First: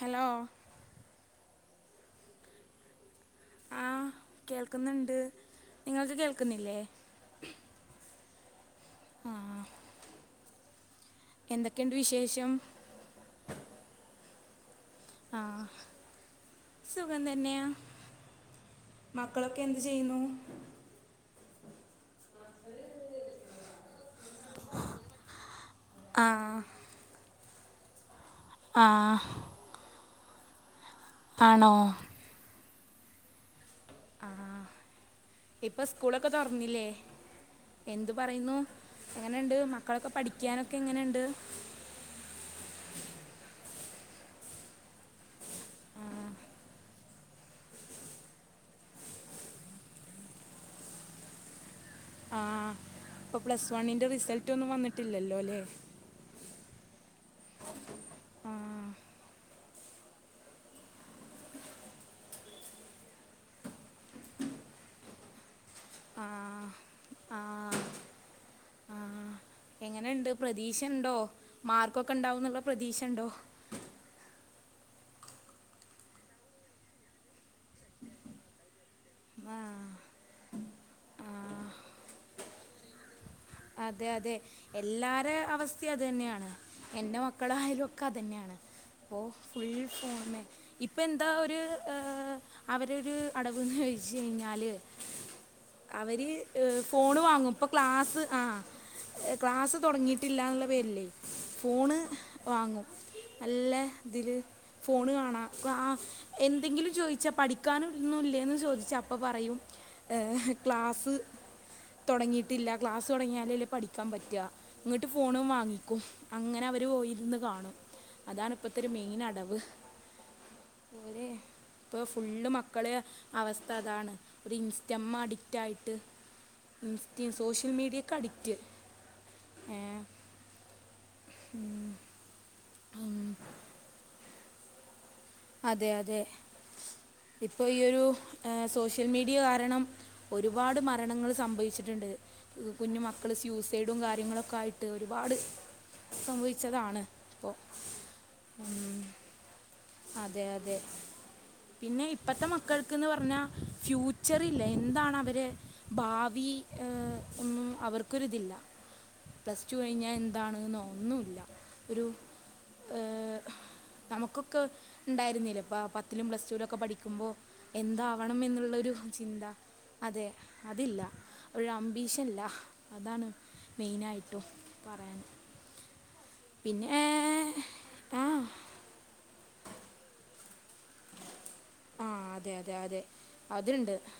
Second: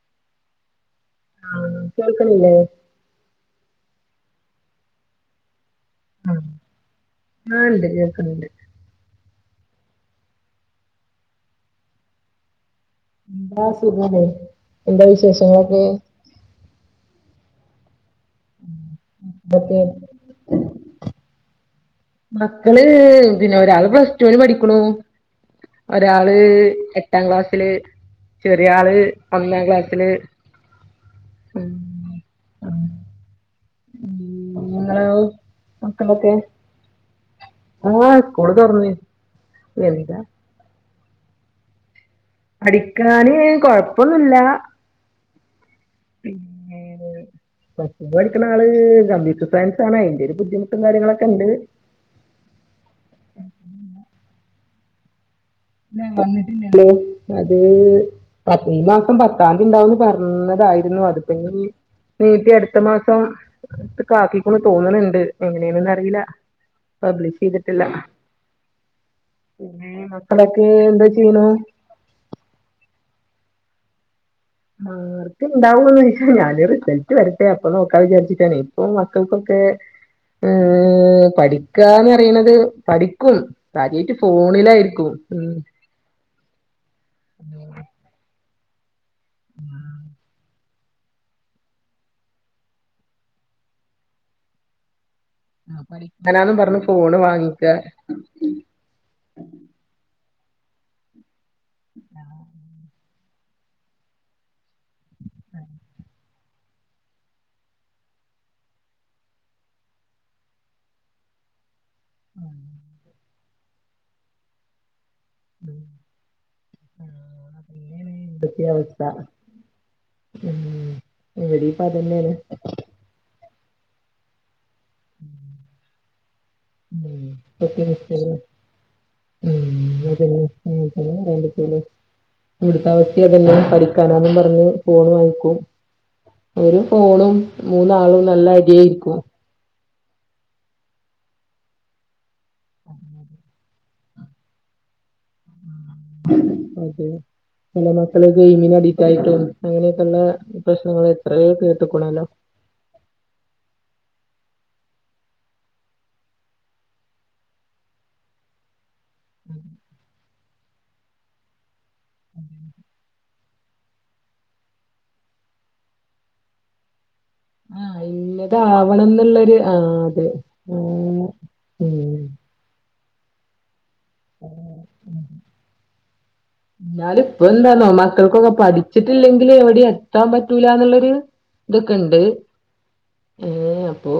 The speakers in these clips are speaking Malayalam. ഹലോ ആഹ കേൾക്കണില്ലേ ആഹ് കേൾക്കുന്നുണ്ട് നിങ്ങൾക്ക് ആഹ് കേൾക്കുന്നില്ലേ ആഹ് ഉണ്ട് കേൾക്കുന്നുണ്ട് ആഹ് എന്തൊക്കെയുണ്ട് വിശേഷം എന്താ സുഖല്ലേ എന്താ ആ വിശേഷങ്ങളൊക്കെ സുഖം തന്നെയാ മക്കളൊക്കെ എന്തൊക്കെ എന്ത് ചെയ്യുന്നു മക്കള് പിന്നെ ഒരാള് പ്ലസ് ടുവിന് പഠിക്കുണ് ആ ഒരാള് എട്ടാം ക്ലാസില് ചെറിയ ആ ആള് ഒന്നാം ക്ലാസ്സില് ഉം ആണോ ആ നിങ്ങളോ ഇപ്പൊ സ്കൂളൊക്കെ മക്കളൊക്കെ തുറന്നില്ലേ എന്ത് ആഹ് സ്കൂള് പറയുന്നു തൊറന്ന് എങ്ങനെയണ്ട് മക്കളൊക്കെ എന്താ പഠിക്കാനൊക്കെ എങ്ങനെയുണ്ട് പഠിക്കാന് കൊഴപ്പൊന്നില്ല പി പ്ലസ് ടു ൻ പഠിക്കുന്ന ആള് കമ്പ്യൂട്ടർ സയൻസ് ആണ് അയിന്റെ ഒരു ബുദ്ധിമുട്ടും കാര്യങ്ങളൊക്കെ ഉണ്ട് ആഹ് അപ്പോൾ പ്ലസ് വണ്ണിൻ്റെ റിസൾട്ട ഒന്നും വന്നിട്ടില്ലല്ലോ അല്ലേ ല്ല വന്നിട്ടില്ലല്ലോ അത് ആ ഈ മാസം പത്താംതി ഉണ്ടാവന്ന് പറഞ്ഞതായിരുന്നു അതിപ്പഞ് നീറ്റി അടുത്ത മാസം കാക്കിക്കൊന്ന് തോന്നണണ്ട് എങ്ങനെയന്നന്ന് അറിയില ആ ആ പബ്ലിഷ് ചെയ്തിട്ടില്ല ആ പിന്ന എങ്ങനെയുണ്ട് പ്രതീക്ഷ ഉണ്ടോ മാർക്കൊക്കെ ഉണ്ടാവന്നുള്ള പ്രതീക്ഷ ഉണ്ടോ ആഹ് ഉണ്ടാവന്ന് ചോദച്ചാൽ ഞാൻ റിസൾട്ട് വരട്ടെ അപ്പൊ നോക്കാൻ വിചാരിച്ചിട്ടാണ് ഇപ്പൊ ആ, മക്കൾക്കൊക്കെ ആ, പഠിക്കാന്ന് പറയണത് പഠി ക്കും കാര്യായിട്ട് ഫോണിലായിരിക്കും ഉം ത്തെ അത് തന്നെയാണ് എൻ്റെ മക്കളായാലും ഒക്കെ അത് തന്നെയാണ് പ്പോ ഫുൾ ഫോൺ ഇപ്പം എന്താ ഒരു അവര ഒരു അടവന്ന് ചോദിച്ച കഴിഞ്ഞാല് ആ അവര് പഠിക്കാനാന്നും പറഞ്ഞ് ഫോണ് വാങ്ങും വാങ്ങിക്ക ഇപ്പൊ ക്ലാസ് ആ ക്ലാസ് തുടങ്ങിയിട്ടില്ല എന്നുള്ള പേരില്ലേ ഫോണ് വാങ്ങും നല്ല ഇതില് ഫോണ് കാണാം ക്ലാ എന്തെങ്കിലും ചോദിച്ചാ പഠിക്കാനൊന്നും ഇല്ലേന്ന് ചോദിച്ചാ അപ്പ പറയും ഏഹ് ക്ലാസ്സ് തൊടങ്ങിയിട്ടില്ല ക്ലാസ്സ് തൊടങ്ങിയാലല്ലേ പഠിക്കാൻ പറ്റുക ഇങ്ങോട്ട് ഫോണും വാങ്ങിക്കും അങ്ങനെ അവര് പോയിരുന്ന് കാണും അങ്ങനെയാണ് അതാണ് ഇവിടത്തെ ഇപ്പഴത്തെ ഒരു അവസ്ഥ മെയിൻ അടവ് ഉം ഇവിടെയും ഇപ്പ ഇപ്പൊ അതന്നെയാണ് ഫുള്ള് മക്കള് അവസ്ഥ അതാണ് ഒരു ഇൻസ്റ്റമ്മ അഡിക്ക്റ്റായിട്ട് ഉം ഇൻസ്റ്റം സോഷ്യൽ മീഡിയ [unintelligible] ഇവിടുത്തെ അവസ്തേം അതെന്നെ പഠിക്കാനാന്നും പറഞ് ഫോണ് വാങ്ങിക്ക അതെ അതെ ഇപ്പൊ ഈ ഒരു മൂന്നാളും നല്ല സോഷ്യൽ അടിയായിരിക്കും മീഡിയ കാരണം ഒരുപാട് മരണങ്ങൾ സംഭവിച്ചിട്ടുണ്ട് കുഞ്ഞു മക്കൾ സ്യൂസ് സൈടും കാര്യങ്ങളൊക്കെ ആയിട്ട് ഒരുപാട് സംഭവിച്ചതാണ് അതെ ഇപ്പോൾ ചെല മക്കള് ഗെയ്മിന് അഡിക്റ്റായിട്ട് അങ്ങനെയൊക്കെയുള്ള അതെ പ്രശ്നങ്ങൾ എത്രയോ കേട്ടക്കണലോ കൾക്കന്ന് പറഞ്ഞാ ഫ്യൂച്ചർ ഇല്ല എന്താണ് അവരെ ഭാവി ഒന്നും അവർക്കൊരിതില്ല പ്ലസ് ടു കഴിഞ്ഞാ എന്താണ്ന്നൊ ഒന്നുമില്ല ഒരു ഏഹ് നമുക്ക് ക്ക് ഉണ്ടായിരുന്നില്ലേ ഇപ്പ പത്തിലും പ്ലസ്ടുലും ഒക്കെ പഠിക്കുമ്പോ ആഹ് എന്താ ആവണം എന്നുള്ളൊരു ഇന്നതാവണം ചിന്ത എന്നുള്ളൊരു ആഹ് അതെ അതില്ല ആഹ് ഒരു ഉം അംബീഷൻല്ല അതാണ് മെയിനായിട്ടും പറയാൻ പിന്നെ ഇപ്പൊ എന്താന്നോ മക്കൾക്കൊക്കെ ആ പഠിച്ചിട്ടില്ലെങ്കിൽ എവിടെയും എത്താൻ പറ്റൂല എന്നുള്ളൊരു ആ ഇതൊക്കെണ്ട് അതെ അതെ അതെ ഏഹ് അപ്പോ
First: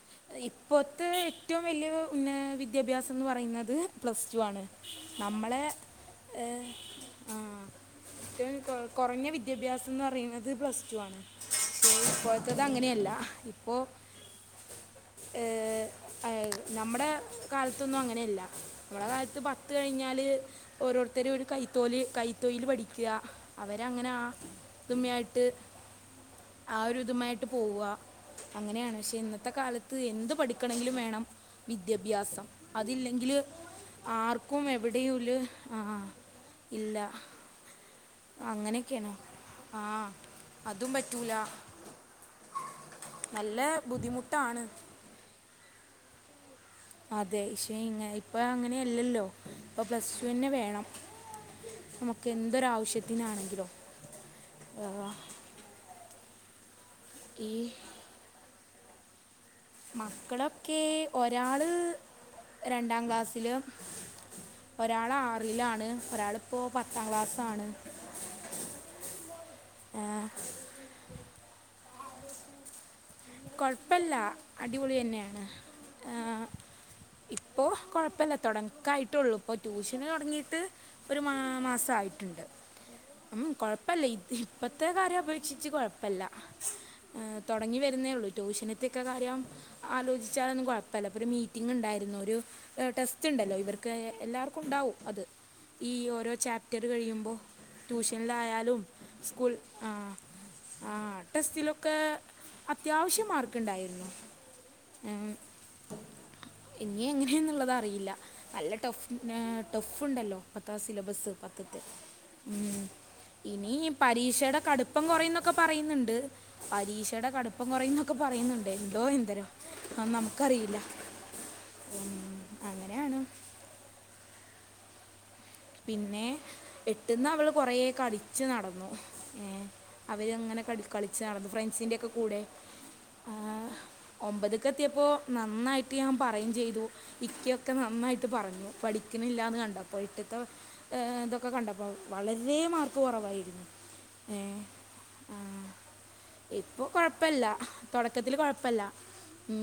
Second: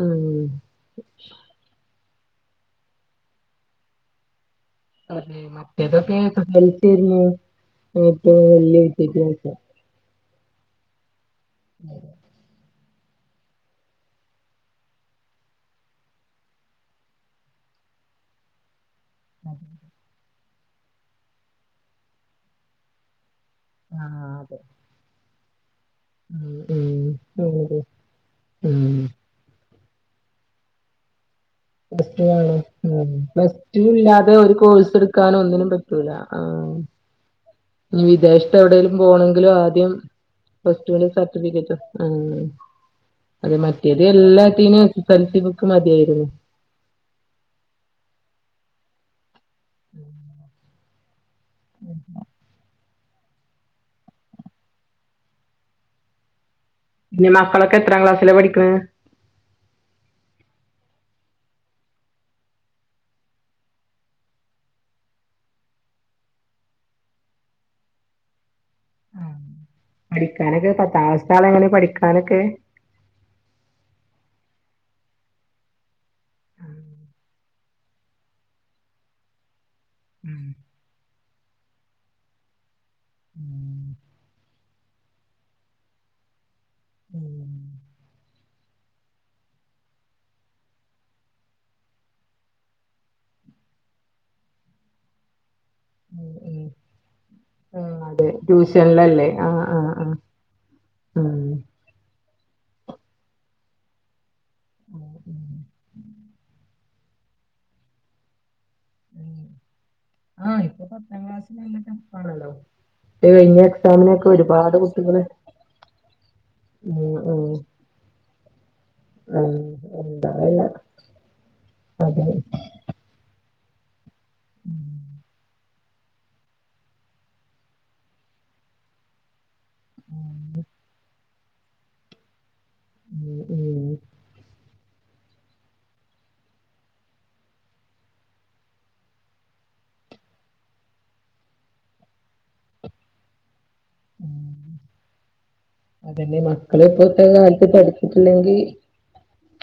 ഉം ഇപ്പോത്തെ ഏറ്റവും വലിയ ഉന്ന വിദ്യാഭ്യാസം എന്ന് പറയുന്നത് പ്ലസ് ടു ആണ് അവര് നമ്മളെ മറ്റേതൊക്കെ ഏഹ് എസസൽസിയായിരുന്നു ആഹ് ഏറ്റവും കൊറഞ്ഞ വിദ്യാഭ്യാസം എന്ന് പറയുന്നത് പ്ലസ് ടു ആണ് ഇപോത്തത് അങ്ങനെയല്ല ഇപ്പൊ ഏഹ് നമ്മുടെ കാലത്തൊന്നും അങ്ങനെയല്ല നമ്മള കാലത്ത് പത്ത് കഴിഞ്ഞാല് ഓരോരുത്തരും ഒരു കൈത്തോല് കൈതോയിൽ പഠിക്കുക അവരങ്ങനെ ആഹ് അതെ ആത്മയായിട്ട് ആഹ് ഒരു ഉം മായിട്ട് ഉം പോവ അങ്ങനെയാണ് പക്ഷെ ഇന്നത്തെ കാലത്ത് എന്ത് പഠിക്കണമെങ്കിലും വേണം പ്ലസ്ടു വിദ്യാഭ്യാസം വേണം ഉം അതില്ലെങ്കിൽ പ്ലസ്ടു ഇല്ലാതെ ഒരു ആർക്കും കോഴ്സ് എവിടെയും എടുക്കാന ഒരു, ഒന്നിനും ആ പറ്റൂല ആഹ് ഇല്ല ഇനി വിദേശത്ത് എവിടേങ്കിലും അങ്ങനെയൊക്കെയാണ് പോണോങ്കിലും ആ ആദ്യം അതും പ്ലസ്ടുന്റെ പറ്റൂല സർട്ടിഫിക്കറ്റ് ഉം അത് നല്ല മറ്റേത് ബുദ്ധിമുട്ടാണ് എല്ലാത്തിനും എസ്എസ്എൽസി ബുക്ക് മതിയായിരുന്നു അതെ ഇക്ഷെ ഇ ഇപ്പ അങ്ങനെ അല്ലല്ലോ ഇപ്പൊ പ്ലസ് ടു തന്നെ വേണം നമുക്ക് എന്തൊരാവശ്യത്തിനാണെങ്കിലോ ആഹ് പിന്നെ മക്കളൊക്കെ എത്രാം ക്ലാസ്സില പഠിക്കുന്നെ മക്കളൊക്കെ ഒരാള് രണ്ടാം ക്ലാസ്സില് ഒരാള് ആറിലാണ് ഒരാളിപ്പോ പത്താം ക്ലാസാണ് ആ പഠിക്കാനൊക്കെ പത്താകളസ സ്തേ ആൾ എങ്ങനെ പഠിക്കാനൊക്കെ കൊഴപ്പില്ല അടിപൊളി തന്നെയാണ് [inaudible] ഇപ്പൊ കൊഴപ്പില്ല തുടക്കായിട്ടള്ളു ഇപ്പൊ ട്യൂഷന് തുടങ്ങീയിട്ട് ഒരു മാ മാസമായിട്ടുണ്ട് അം കുഴപ്പമില്ല ഇത് ഇപ്പഴത്തെ കാര്യം അപേക്ഷിച്ച് കുഴപ്പമില്ല ഉം തുടങ്ങി വരുന്നേ ഉള്ളൂ ട്യൂഷനൊക്കെ കാര്യം ആലോചിച്ചാ കുഴപ്പല്ല ങ് ഉണ്ടായിരുന്നു ഒരു ടെസ്റ്റ് ഉണ്ടല്ലോ ഇവർക്ക് എല്ലാർക്കും ണ്ടാവും അത് ഈ ഉം ഓരോ ഉം ചാപ്റ്റർ കഴിയുമ്പോൾ ട്യൂഷനിലായാലും സ്കൂൾ ആ ഹ്ആഹ് ആഹ് ടെസ്റ്റിലൊക്കെ അത്യാവശ്യം മാർക്ക്ണ്ടായിരുന്നു ഉം ഇനിയെഎങ്ങനെയന്നുള്ളത് അറിയില്ല നല്ല ടഫ് ഉം ടഫ്ണ്ടല്ലോ അങ്ങനെ ആഹ് പത്താ ഇപ്പൊ പത്താം സിലബസ്സ് ക്ലാസ് നല്ല പത്ത്ത്തെ ടഫാണല്ലോ ഇത് കഴിഞ്ഞ ഇനി എക്സാമിനൊക്കെ പരീക്ഷയുടെ ഒരുപാട് കടുപ്പം കുട്ടികള് കുറന്നൊക്കെ പറയുന്നുണ്ട് ഉം പരീക്ഷയുടെ ഉം കടുപ്പം കുറയ്ന്നൊക്കെ ക്കെ പറയുന്നുണ്ട് എന്തോ എന്തരം ഉം എന്താല്ല നമുക്കറിയില്ല അതെ ഉഅങ്ങനെയാണ് ഉം പിന്നെ എട്ടന്ന് അവള് കൊറെ കളിച്ചു നടന്നു ഏ അവരങ്ങനെ കള കളിച്ച് നടന്ന ഫ്രണ്ട്സിന്റെക്കെ കൂടെ ഉം ഉം ഒമ്പത് ഒക്ക എത്തിയപ്പോൾ നന്നായിട്ട് ഞാൻ പറയുകയും ചെയ്തു ഇക്കൊക്കെ നന്നായിട്ട് പറഞ്ഞു പഠിക്കുണില്ലാന്ന് കണ്ടപ്പോ ഇത്തത്ത ഇതൊക്കെ കണ്ടപ്പോൾ വളരെ മാർക്ക് കുറവായിരുന്നു ഏ ആഹ് അതന്നെ ഇപ്പൊ മക്കള് ഇപ്പത്തെ കൊഴപ്പല്ല കാലത്ത് തുടക്കത്തില് കൊ പഠിച്ചിട്ടില്ലെങ്കി ഴപ്പല്ല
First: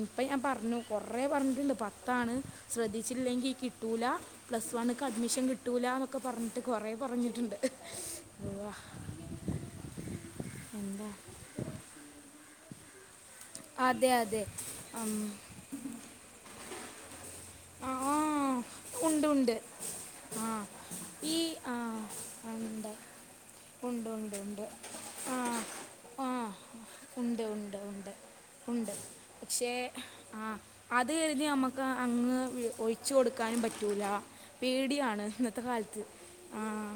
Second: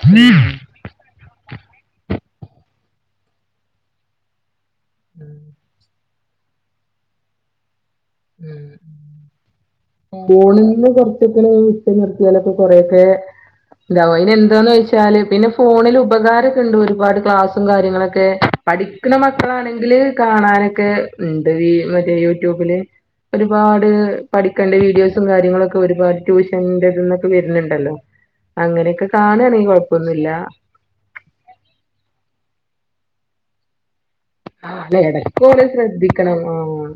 ഇപ്പം ഞാൻ പറഞ്ഞു കുറേ പറഞ്ഞിട്ടുണ്ട് പത്താണ് ശ്രദ്ധിച്ചില്ലെങ്കിൽ കിട്ടൂല പ്ലസ് വണ്ണക്ക് അഡ്മിഷൻ കിട്ടൂലന്നൊക്കെ പറഞ്ഞിട്ട് കൊറെ പറഞ്ഞിട്ടുണ്ട് വാ കൊളിൽ നിന്ന് കുറച്ചൊക്കെ ഉച്ച നിർത്തിയാലൊക്കെ കൊറെൊക്കെ അതെ ഇണ്ടവും അയ്ന് അതെ എന്താന്ന് ചോയ്ച്ചാല് ഉം, പിന്നെ ഫോണിൽ ഉപകാരൊക്കെ ഉണ്ടോ ഒരുപാട് ക്ലാസ് ആ ആ, കാര്യങ്ങളൊക്കെ പഠിക്കുന്ന ഉണ്ട് ഉണ്ട് മക്കളാണെങ്കിൽ കാണാനൊക്കെ ഉണ്ട് ഈ മറ്റെ യു ആഹ് ഇണ്ട ഒരുപാട് പഠിക്കേണ്ട വീഡിയോസും ആ കാര്യങ്ങളുംക്കെ ഒരുപാട് ആ ട്യൂഷന്റെതന്നൊക്കെ ഉണ്ട് ഉണ്ട് വരുന്നുണ്ടല്ലോ ഉണ്ട് ഉണ്ട് അങ്ങനെയൊക്കെ കാണുണെ പക്ഷേ കൊഴപ്പൊന്നുമില്ല ആ അത് കരുതി നമ്മുക്ക് അങ്ങ് ഒഴിച്ചു കൊടുക്കാനും പറ്റൂല ആല്ല പേടിയാണ് ഇടക്ക് ഇന്നത്തെ ഓലെ കാലത്ത് ശ്രദ്ധിക്കണം ആ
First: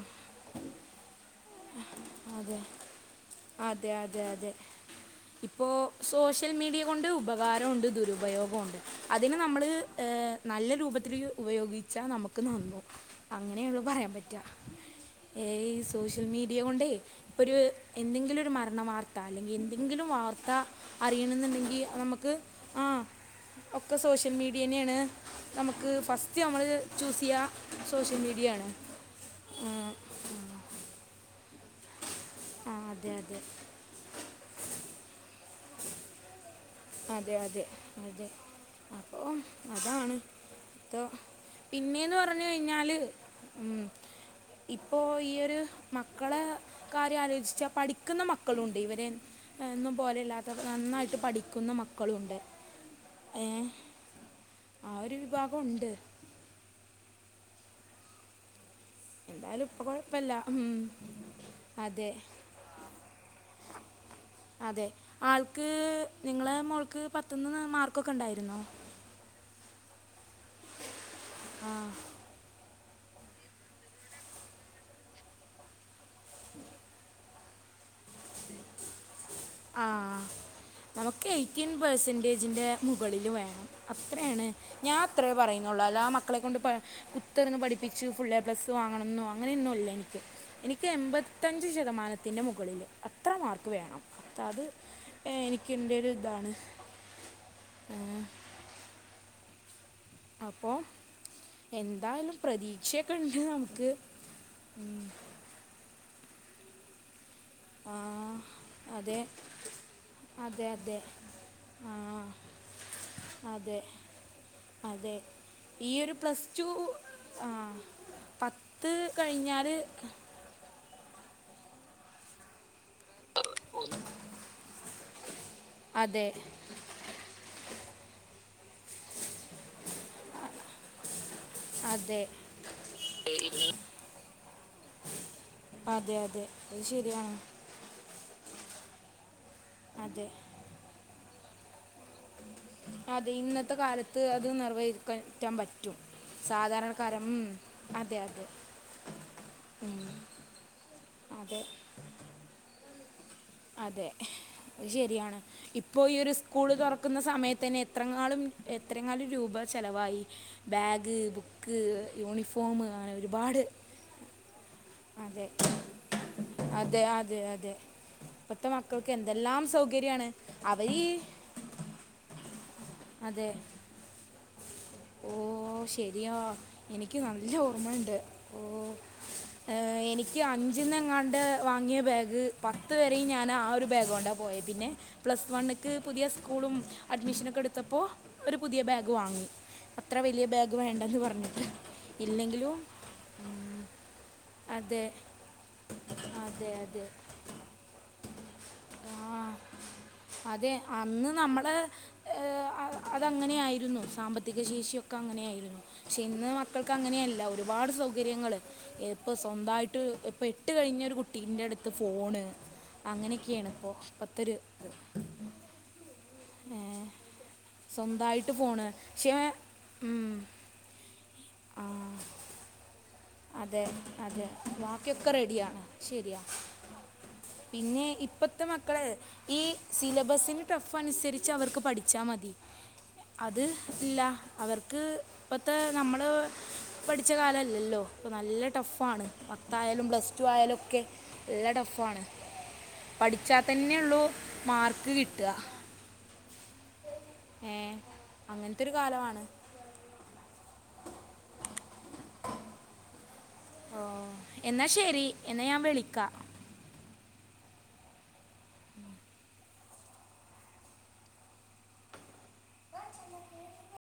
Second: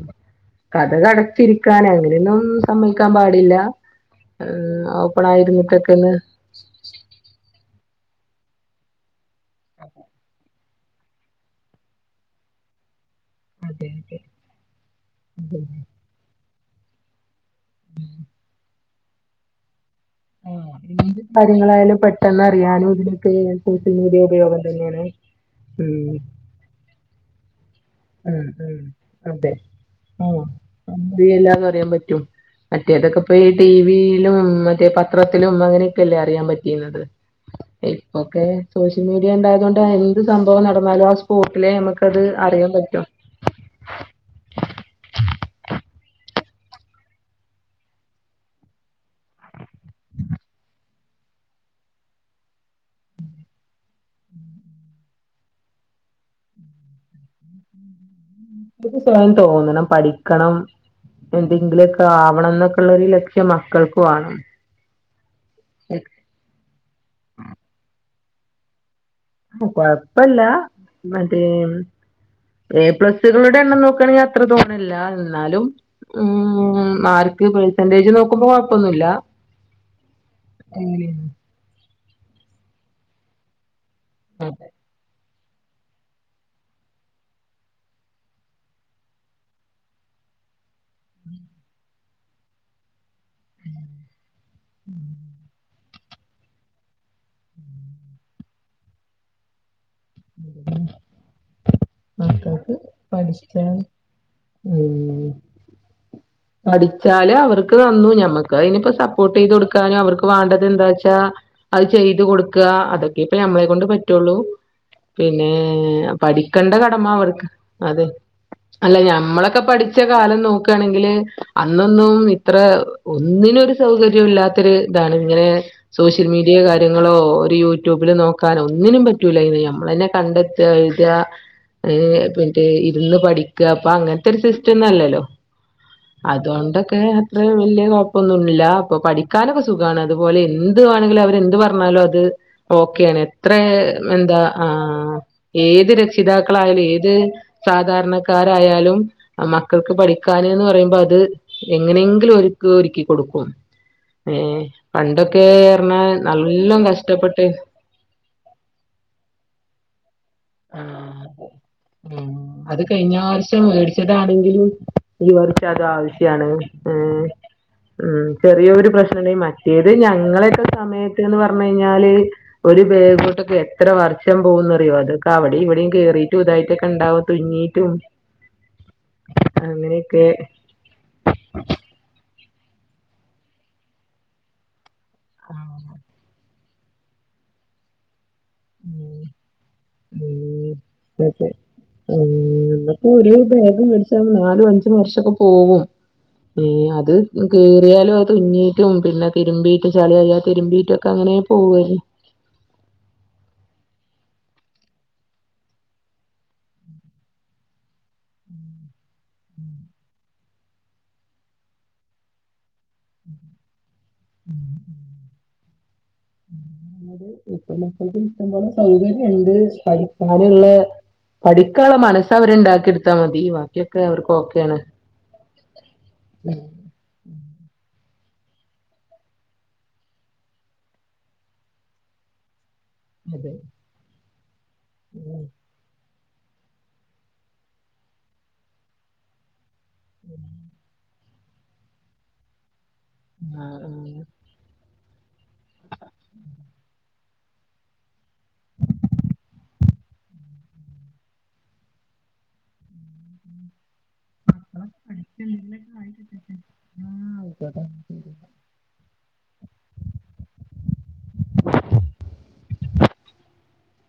കതകട ചിരിക്കാന് അങ്ങനെയൊന്നും അതെ സമ്മക്കാൻ പാടില്ല അതെ അതെ അതെ ഓപ്പൺ ഇപ്പോൾ ആയിരുന്നിട്ടൊക്കെന്ന് സോഷ്യൽ മീഡിയ കൊണ്ട് ഉപകാരമുണ്ട് ദുരുപയോഗ ഉണ്ട് അതിന് നമ്മൾ നല്ല രൂപത്തിൽ ഉപയോഗിച്ചാൽ നമുക്ക് നന്നു അങ്ങനെയുള്ള അതെ പറയാൻ പറ്റുക അതെ ഉം. സോഷ്യൽ മീഡിയ കൊണ്ടേ ഇപ്പ ഒരു എന്തെങ്കിലും ഒരു മരണ വാർത്ത അല്ലെങ്കിൽ എന്തെങ്കിലും ഒരു വാർത്ത ആഹ് എന്ത് അറിയണം ന്നുണ്ടെങ്കിൽ കാര്യങ്ങളായാലും നമുക്ക് പെട്ടെന്ന് അറിയാനും ആഹ് ഇതിനൊക്കെ ഒക്കെ സോഷ്യൽ ഉപയോഗം മീഡിയ ത ന്നെയാണ് തന്നെയാണ്. നമുക്ക് ഉം ഫസ്റ്റ് നമ്മള് ചൂസ് ചെയ്യാ സോഷ്യൽ മീഡിയ ഉം ആണ് ഉം അതെ. ആഹ് നമ്മടെ എല്ലാന്ന് പറയാൻ പറ്റോ ആ, അതെ മറ്റേതൊക്കെ പ അതെ ടി വി യിലും മറ്റേ പത്രത്തിലും അങ്ങനെയൊക്കെല്ലേ അറിയാൻ പ റ്റുന്നത് അതെ അതെ അതെ ഇപ്പൊക്കെ സോഷ്യൽ അപ്പോൾ മീഡിയ ഉണ്ടായത കൊണ്ട് അതാണ് എന്ത് സംഭവം നടന്നാലും ആഹ് സ്പോട്ടില് നമുക്കത് അറിയാൻ പ ഉ ഇപ്പോ ഈ ഒരു മക്കളെ കാര്യം ആലോചിച്ചാൽ പഠിക്കുന്ന മക്കളുണ്ട് ഇവരെ ഒന്നും പോലെയ ഇല്ലാത്ത നന്നായിട്ട് പഠിക്ക നിക്കുന്ന മക്കളുണ്ട് ഏ ആ ഒരു വിഭാഗുണ്ട് എ സ്വയം എന്തായാലും തോന്നണം ഇപ്പോൾ കുഴപ്പമില്ല പഠിക്കണം ഉം. എന്തെങ്കിലുമൊക്കെ അതെ ആവണം എന്നൊക്കെള്ള ഒരു ലക്ഷ്യം മക്കൾക്ക് വേണം അതെ ആൾക്ക് നിങ്ങളെ മോൾക്ക് പത്തൊന്ന് മാർക്ക്ക്കെ ഉണ്ടായിരുന്നോ കൊഴപ്പല്ല മറ്റേ ആ എ പ്ലസുകളുടെ എണ്ണം നോക്കുകയാണെങ്കിൽ അത്ര തോനെല്ല എന്നാലും ഉം മാർക്ക് ഇബൽ- പെന്റേജ് നോക്കുമ്പോ കൊഴപ്പൊന്നുല്ല [unintelligible] പേയ്സെന്റേജിന്റെ മുകളില് വേണം. അത്രേണ് അതെ ഞാൻ അത്രേ പറയുന്നുള്ളു. അല്ലാ ആ മക്കളെ കൊണ്ട് പ കുത്തർന്ന് പഠിപ്പിച്ച് ഫുള്ളേപ്ലസ്സ് വാങ്ങണം ഇന്നോ അങ്ങനെയൊന്നുല്ല എനിക്ക്. എനിക്ക് എൺമ്പത്തഞ്ച് ശതമാനത്തിന്റെ മുകളില്. അത്ര മാർക്ക് വേണം തത് എനി എനിക്ക് ഇന്റെ ഒരു ഇതാണ് ഏഹ് അപ്പോ എന്തായാലും മക്കൾക്ക് പ്രതീക്ഷയൊക്കെ ഇണ്ട് പഠിക്കാൻ നമുക്ക് ഉം പഠിച്ചാല് അവർക് ആ, തന്നു ഞമ്മക്ക് അതിനിപ്പ അതെ സപ്പോർട്ട് ചെയ്ത് കൊടുക്കാനും അവർക്ക് വാണ്ടത് അതെ അതെ എന്താച്ചാ അത് ആ, ചെയ്ത് കൊടുക്ക. അതൊക്കെ ഇപ്പ ഞമ്മളെ കൊണ്ട് അതെ പറ്റൊള്ളു. അതെ പിന്നേ ഈ ഒരു പ്ലസ് ടു പഠിക്കണ്ട കടമ അവർക്ക് ആ അതെ പത്ത് അല്ല ഞമ്മളൊക്കെ കഴിഞ്ഞാൽ പഠിച്ച കാലം നോക്കാണെങ്കില് അന്നൊന്നും ഇത്ര ഒന്നിനും ഒരു സൗകര്യം ഇല്ലാത്തൊരു ഇതാണ്. ഇങ്ങനെ സോഷ്യൽ അതെ മീഡിയ കാ കാര്യങ്ങളോ ഒരു യൂട്യൂബില് നോക്കാനൊ ഒന്നിനും പറ്റൂല. അയ്നു നമ്മളെന്നെ കണ്ടെത്ത എഴുത. അതെ അത് മറ്റേ ഇരുന്ന് പഠിക്ക ഇപ്പൊ അങ്ങനത്തെ ഒരു സിസ്റ്റം ഒന്നല്ലല്ലോ. അതെ അതെ അത് അതൊണ്ടൊക്കെ ശരിയാണ് അത്രേ വല്യ കൊഴപ്പൊന്നുല്ല. അപ്പൊ പഠിക്കാനൊക്കെ സുഖാണ്. അതെ അതുപോലെ എന്ത് തു ആണെങ്കിൽ അവര് എന്ത് പറഞ്ഞാലു അത്. ഓക്കേണ്. അതെ എത്ര ഇന്നത്തെ കാലത്ത് എന്താ അത് ആ നിർവഹിക്കാൻ ഏത് പറ്റും രക്ഷിതാക്കളായാലും സാധാരണക്കാരൻ ഏത്- ഉം, അതെ അതെ സാധാരണക്കാരായാലും മക്കക്ക് പഠിക്കാന് ന്ന് പറയുമ്പ അത് അതെ എങ്ങനെങ്കിലും ഓല്ക്ക്‌ ഒരുക്കി കൊടുക്കും. അതെ ഏഹ് ശരിയാണ്. പണ്ടൊക്കെ പറഞ്ഞാ ഇപ്പോ ഈ ഒരു സ്കൂള് നല്ലോം തൊറക്കുന്ന കഷ്ടപ്പെട്ട് സമയത്ത് തന്നെ എത്രങ്ങാളും എത്രങ്ങാനും രൂപ ചെലവായി. ബാഗ് ആഹ് ബുക്ക് അതെ യൂണിഫോം അങ്ങനെ ഒരുപാട് ഇതാണെങ്കിലും ഈ അതെ വർഷം അതാവശ്യാണ് അതെ ഏഹ് അതെ അതെ ഉം ഇപ്പോഴത്തെ ചെറിയൊരു മക്കൾക്ക് പ്രശ്നണ്ടങ്കി എന്തെല്ലാം മറ്റേത് സൗകര്യമാണ് ഞങ്ങളെക്കൊ അവർ സമയത്ത്ന്ന് പറ കഴിഞ്ഞാല് ഒരു അതെ ബേഗോണ്ടൊക്കെ എത്ര വർഷം പോകുന്നറിയോ അത്. ഓ ക്കവിടിം ഇവിടിം ശരിയാ കീറീട്ടും ഇതായിട്ടൊക്കെ എനിക്ക് ഇണ്ടാവും നല്ല തുന്നിയിട്ടും. ഓർമ്മയുണ്ട് ഓ എനിക്ക് അഞ്ച്ന്നെങ്ങാണ്ട് വാങ്ങിയ ബേഗ്. പത്ത് വരെയും ഞാനാ ആ ഒരു ബാഗ് കൊണ്ടാ പോയെ പിന്നെ. പ്ലസ് വണ്ണിക്ക് പുതിയ സ്കൂളും. അഡ്മിഷനൊക്കെ ഇട്ടുത്തപ്പോ ഒരു പുതിയ ബേഗ് വാങ്ങി. അത്ര വലിയ ബാഗ് വേണ്ടെന്ന് പറഞ്ഞിട്ട്. ഏഹ് ഇല്ലെങ്കിലും ഇന്നട്ട് ഒരു ബേഗ് മേടിച്ച നാലും അഞ്ച് അതെ വർഷൊക്കെ പോവൊ. അതെ ഏഹ് അതെ അത് കീറിയാലും അത് തുന്നീട്ടും പിന്നെ ആ തിരുമ്പീട്ട് ചളിയായാൽ അതെ തിരുമ്പിട്ട് ട്ടൊക്കെ അന്ന് അങ്ങനെ നമ്മളെ പോവല്. ഏഹ് അതങ്ങനെ ആയിരുന്നു. സാമ്പത്തിക ശേഷിയൊക്കെ അങ്ങനെയായിരുന്നു. പക്ഷെ ഇന്ന് മക്കൾക്ക് അങ്ങനെയല്ല. ഒരുപാട് സൗകര്യങ്ങള് ഇപ്പൊ സ്വന്തായിട്ട് ഇപ്പൊ എട്ട് കഴിഞ്ഞ ഒരു കുട്ടീന്റെ അടുത്ത് ഫോണ്. അങ്ങനൊക്കേണ് ഇപ്പോ ഇപ്പത്തൊരു ഇത്. ഏഹ്, ഇപ്പോ മക്കൾക്ക് സ്വന്തമായിട്ട് ഇഷ്ടംപോലെ ഫോണ് പക്ഷേ സൗകര്യുണ്ട് ഉം, പഠിക്കാന്ള്ളെ പഠിക്കാള്ള മനസ്സ് അവര് ഇണ്ടാക്കി ഇട്ത്താ മതി. അതെ ബാക്കിയൊക്കെ അവർക്ക് അതെ. ഓക്കെയാണ് വാക്ക്യാെക്കെ റെഡിയാണ് ശെരിയ പിന്നെ ഇപ്പത്തെ മക്കള്. ഈ സിലബസിന് ടഫ് അനുസരിച്ച് അവർക്ക് പഠിച്ചാ മതി. അതെ അത് ഇല്ല. അവർക്ക് ഇപ്പത്തെ നമ്മള് പഠിച്ച കാലല്ലല്ലോ ഇപ്പോ നല്ല ടഫാണ് പത്തായാലും പ്ലസ് ടു ആയാലും ഒക്കെ നല്ല ടഫാണ് പഠിച്ചാ ആഹ് തന്നെ ആഹ് ഉള്ളൂ മാർക്ക് കിട്ടുക ഏ. അങ്ങനത്തെരു കാലമാണ് ഓ എന്നാ ശരി എന്നാ ഞാൻ വിളിക്കാം [inaudible] ആ